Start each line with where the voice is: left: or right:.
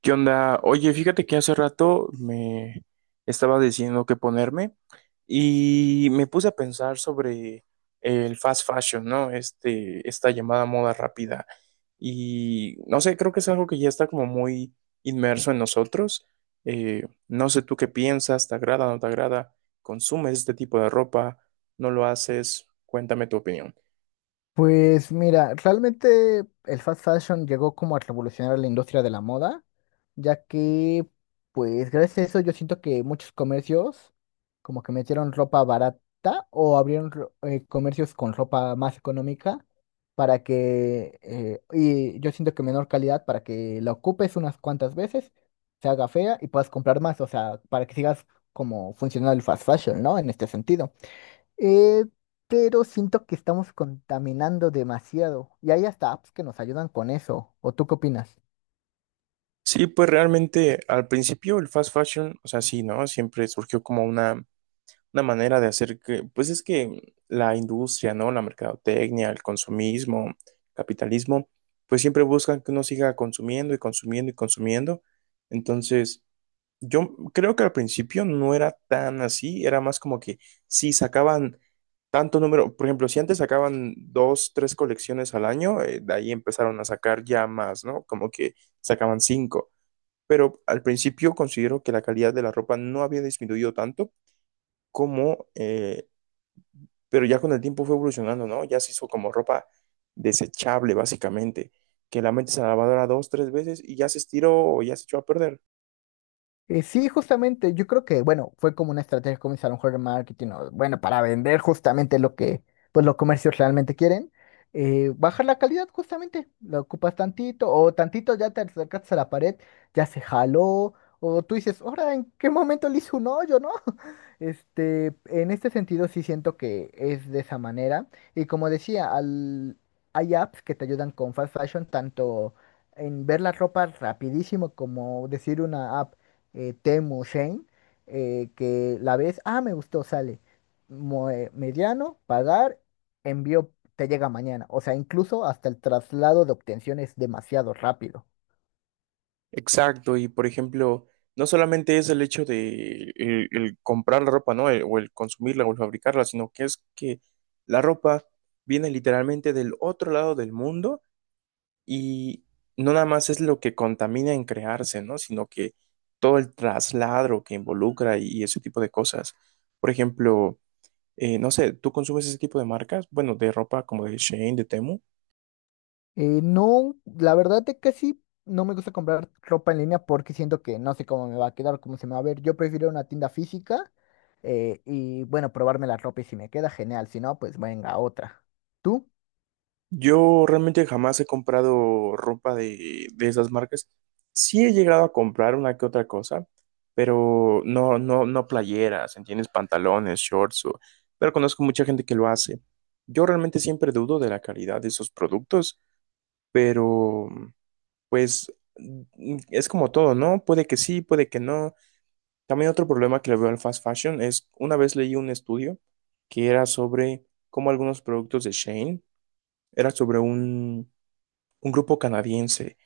right: ¿Qué onda? Oye, fíjate que hace rato me estaba diciendo qué ponerme y me puse a pensar sobre el fast fashion, ¿no? Este, esta llamada moda rápida. Y no sé, creo que es algo que ya está como muy inmerso en nosotros. No sé tú qué piensas, ¿te agrada, no te agrada? ¿Consumes este tipo de ropa? ¿No lo haces? Cuéntame tu opinión.
left: Pues mira, realmente el fast fashion llegó como a revolucionar la industria de la moda, ya que pues gracias a eso yo siento que muchos comercios como que metieron ropa barata o abrieron comercios con ropa más económica para que, y yo siento que menor calidad para que la ocupes unas cuantas veces, se haga fea y puedas comprar más, o sea, para que sigas como funcionando el fast fashion, ¿no? En este sentido. Eh, pero siento que estamos contaminando demasiado y hay hasta apps que nos ayudan con eso. ¿O tú qué opinas?
right: Sí, pues realmente al principio el fast fashion, o sea, sí, ¿no? Siempre surgió como una manera de hacer que, pues es que la industria, ¿no? La mercadotecnia, el consumismo, capitalismo, pues siempre buscan que uno siga consumiendo y consumiendo y consumiendo. Entonces, yo creo que al principio no era tan así, era más como que si sacaban tanto número, por ejemplo, si antes sacaban dos, tres colecciones al año, de ahí empezaron a sacar ya más, ¿no? Como que sacaban cinco. Pero al principio considero que la calidad de la ropa no había disminuido tanto como pero ya con el tiempo fue evolucionando, ¿no? Ya se hizo como ropa desechable, básicamente, que la metes a la lavadora dos, tres veces y ya se estiró o ya se echó a perder.
left: Sí, justamente, yo creo que, bueno, fue como una estrategia como a lo mejor de marketing, o, bueno, para vender justamente lo que, pues los comercios realmente quieren, bajar la calidad justamente, la ocupas tantito, o tantito ya te acercaste a la pared, ya se jaló, o tú dices, ahora, ¿en qué momento le hice un hoyo, no? Este, en este sentido sí siento que es de esa manera, y como decía, hay apps que te ayudan con fast fashion, tanto en ver la ropa rapidísimo como decir una app, Temu, Shane, que la ves, ah, me gustó, sale. Mediano, pagar, envío, te llega mañana. O sea, incluso hasta el traslado de obtención es demasiado rápido.
right: Exacto, y por ejemplo, no solamente es el hecho de el comprar la ropa, ¿no? El- o el consumirla o el fabricarla, sino que es que la ropa viene literalmente del otro lado del mundo y no nada más es lo que contamina en crearse, ¿no? Sino que todo el trasladro que involucra y ese tipo de cosas. Por ejemplo, no sé, ¿tú consumes ese tipo de marcas? Bueno, de ropa como de Shein, de Temu.
left: No, la verdad es que sí, no me gusta comprar ropa en línea porque siento que no sé cómo me va a quedar, cómo se me va a ver. Yo prefiero una tienda física, y bueno, probarme la ropa y si me queda genial, si no, pues venga otra. ¿Tú?
right: Yo realmente jamás he comprado ropa de esas marcas. Sí he llegado a comprar una que otra cosa, pero no, no, no playeras, ¿entiendes? Pantalones, shorts, o- pero conozco mucha gente que lo hace. Yo realmente siempre dudo de la calidad de esos productos, pero pues es como todo, ¿no? Puede que sí, puede que no. También otro problema que le veo al fast fashion es, una vez leí un estudio que era sobre cómo algunos productos de Shane, era sobre un grupo canadiense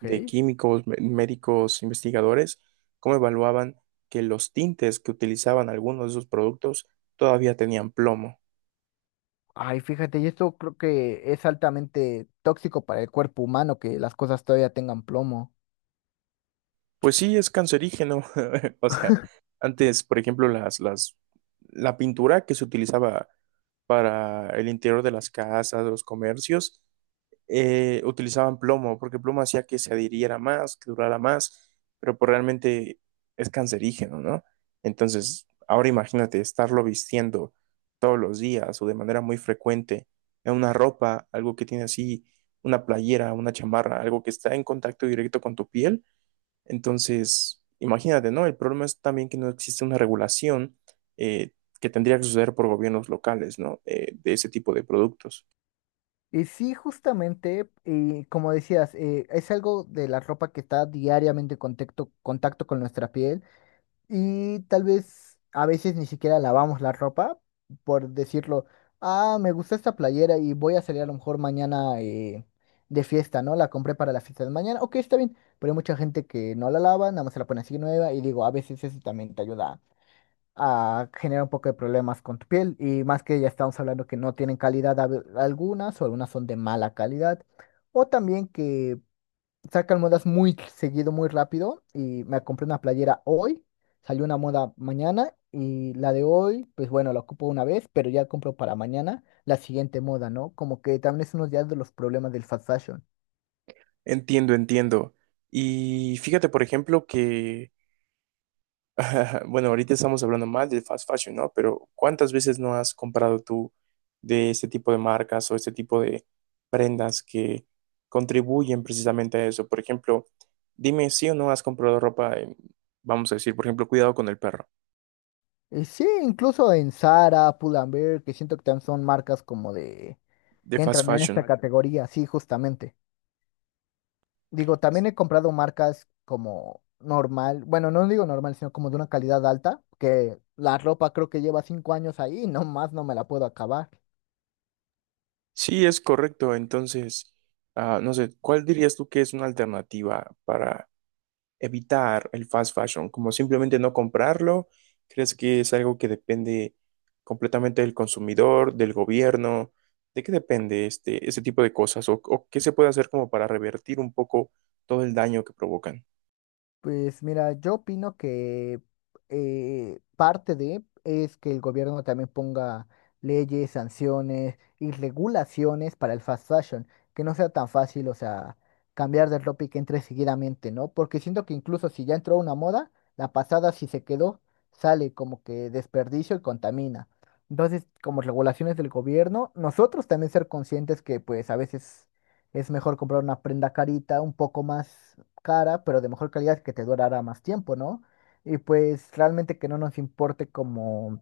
right: de químicos, mé- médicos, investigadores, cómo evaluaban que los tintes que utilizaban algunos de esos productos todavía tenían plomo.
left: Ay, fíjate, y esto creo que es altamente tóxico para el cuerpo humano que las cosas todavía tengan plomo.
right: Pues sí, es cancerígeno. O sea, antes, por ejemplo, la pintura que se utilizaba para el interior de las casas, de los comercios, utilizaban plomo, porque plomo hacía que se adhiriera más, que durara más, pero pues realmente es cancerígeno, ¿no? Entonces, ahora imagínate estarlo vistiendo todos los días o de manera muy frecuente en una ropa, algo que tiene así una playera, una chamarra, algo que está en contacto directo con tu piel. Entonces, imagínate, ¿no? El problema es también que no existe una regulación eh, que tendría que suceder por gobiernos locales, ¿no? De ese tipo de productos.
left: Y sí, justamente, y como decías, es algo de la ropa que está diariamente en contacto con nuestra piel y tal vez a veces ni siquiera lavamos la ropa por decirlo, ah, me gusta esta playera y voy a salir a lo mejor mañana, de fiesta, ¿no? La compré para la fiesta de mañana, ok, está bien, pero hay mucha gente que no la lava, nada más se la pone así nueva y digo, a veces eso también te ayuda, ah, genera un poco de problemas con tu piel y más que ya estamos hablando que no tienen calidad algunas o algunas son de mala calidad o también que sacan modas muy seguido, muy rápido y me compré una playera hoy, salió una moda mañana y la de hoy, pues bueno, la ocupo una vez, pero ya compro para mañana la siguiente moda, ¿no? Como que también es uno ya de los problemas del fast fashill.
right: Entiendo, entiendo. Y fíjate, por ejemplo, que, bueno, ahorita estamos hablando más del fast fashion, ¿no? Pero ¿cuántas veces no has comprado tú de este tipo de marcas o este tipo de prendas que contribuyen precisamente a eso? Por ejemplo, dime si o no has comprado ropa, en, vamos a decir, por ejemplo, cuidado con el perro,
left: Y sí, incluso en Zara, Pull and Bear que siento que también son marcas como de
right: de
left: que
right: fast
left: entran en esta,
right: fashion.
left: vale, categoría, sí, justamente. Digo, también he comprado marcas como normal, bueno, no digo normal, sino como de una calidad alta, que la ropa creo que lleva 5 años ahí y nomás no me la puedo acabar.
right: Sí, es correcto. Entonces, ah, no sé, ¿cuál dirías tú que es una alternativa para evitar el fast fashion, como simplemente no comprarlo? ¿Crees que es algo que depende completamente del consumidor, del gobierno? ¿De qué depende este, ese tipo de cosas? O qué se puede hacer como para revertir un poco todo el daño que provocan?
left: Pues mira, yo opino que, parte de es que el gobierno también ponga leyes, sanciones y regulaciones para el fast fashion, que no sea tan fácil, o sea, cambiar de ropa y que entre seguidamente, ¿no? Porque siento que incluso si ya entró una moda, la pasada si se quedó, sale como que desperdicio y contamina. Entonces, como regulaciones del gobierno, nosotros también ser conscientes que pues a veces es mejor comprar una prenda carita, un poco más cara, pero de mejor calidad que te durará más tiempo, ¿no? Y pues realmente que no nos importe como,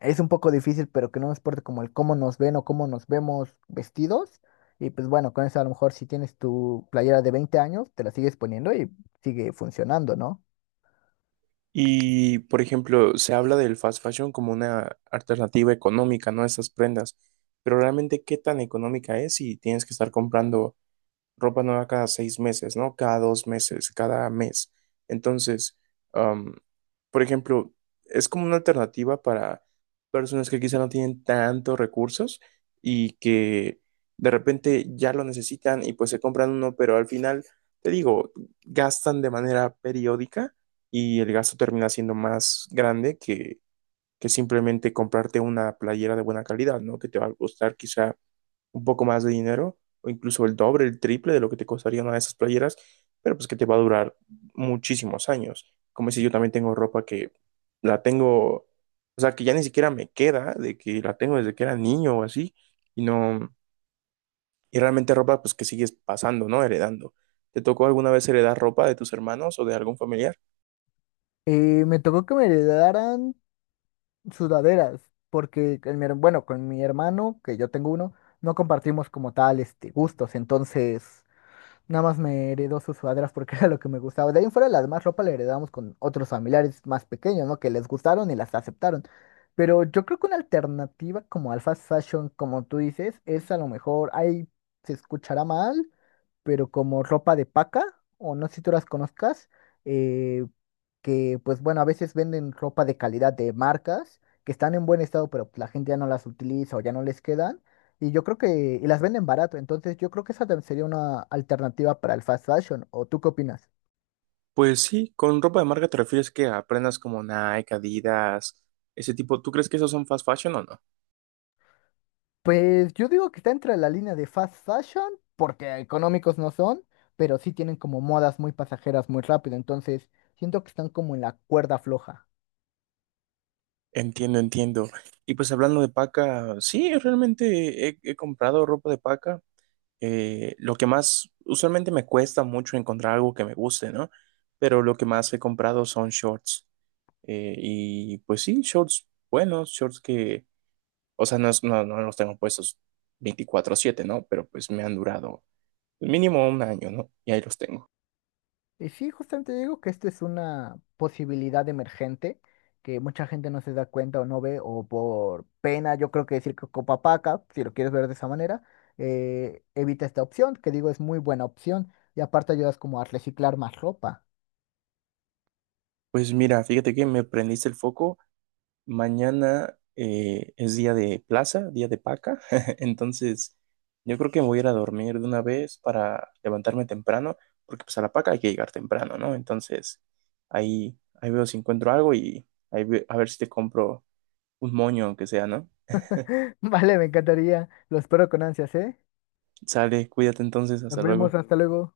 left: es un poco difícil, pero que no nos importe como el cómo nos ven o cómo nos vemos vestidos. Y pues bueno, con eso a lo mejor si tienes tu playera de 20 años, te la sigues poniendo y sigue funcionando, ¿no?
right: Y, por ejemplo, se habla del fast fashion como una alternativa económica, ¿no? A esas prendas. Pero realmente, ¿qué tan económica es si tienes que estar comprando ropa nueva cada seis meses, ¿no? Cada dos meses, cada mes. Entonces, am, por ejemplo, es como una alternativa para personas que quizá no tienen tantos recursos y que de repente ya lo necesitan y pues se compran uno, pero al final, te digo, gastan de manera periódica y el gasto termina siendo más grande que simplemente comprarte una playera de buena calidad, ¿no? Que te va a costar quizá un poco más de dinero, o incluso el doble, el triple de lo que te costaría una de esas playeras, pero pues que te va a durar muchísimos años. Como si yo también tengo ropa que la tengo, o sea, que ya ni siquiera me queda, de que la tengo desde que era niño o así, y no, y realmente ropa pues que sigues pasando, ¿no? Heredando. ¿Te tocó alguna vez heredar ropa de tus hermanos o de algún familiar?
left: Y me tocó que me heredaran sudaderas, porque con bueno, con mi hermano, que yo tengo uno, no compartimos como tal este gustos, entonces nada más me heredó sus sudaderas porque era lo que me gustaba. De ahí en fuera, la demás ropa la heredamos con otros familiares más pequeños, ¿no? Que les gustaron y las aceptaron. Pero yo creo que una alternativa como al fast fashion, como tú dices, es a lo mejor, ahí se escuchará mal, pero como ropa de paca, o no sé si tú las conozcas, eh, que pues bueno, a veces venden ropa de calidad de marcas que están en buen estado, pero la gente ya no las utiliza o ya no les quedan. Y yo creo que, y las venden barato, entonces yo creo que esa sería una alternativa para el fast fashion. ¿O tú qué opinas?
right: Pues sí, con ropa de marca te refieres que aprendas como Nike, Adidas, ese tipo. ¿Tú crees que esos son fast fashion o no?
left: Pues yo digo que está entre la línea de fast fashion, porque económicos no son, pero sí tienen como modas muy pasajeras muy rápido, entonces siento que están como en la cuerda floja.
right: Entiendo, entiendo. Y pues hablando de paca, sí, realmente he comprado ropa de paca. Lo que más, usualmente me cuesta mucho encontrar algo que me guste, ¿no? Pero lo que más he comprado son shorts. Y pues sí, shorts buenos, shorts que, o sea, no, es- no, no los tengo puestos 24/7, ¿no? Pero pues me han durado mínimo un año, ¿no? Y ahí los tengo.
left: Y sí, justamente digo que esto es una posibilidad emergente que mucha gente no se da cuenta o no ve, o por pena, yo creo que decir que Copapaca, si lo quieres ver de esa manera, evita esta opción, que digo es muy buena opción, y aparte ayudas como a reciclar más ropa.
right: Pues mira, fíjate que me prendiste el foco. Mañana es día de plaza, día de paca, entonces yo creo que voy a ir a dormir de una vez para levantarme temprano, porque pues a la paca hay que llegar temprano, ¿no? Entonces ahí veo si encuentro algo y ahí ve- a ver si te compro un moño, aunque sea, ¿no?
left: Vale, me encantaría, lo espero con ansias, ¿eh?
right: Sale, cuídate entonces,
left: Nos
right: hasta luego.
left: vemos, hasta luego.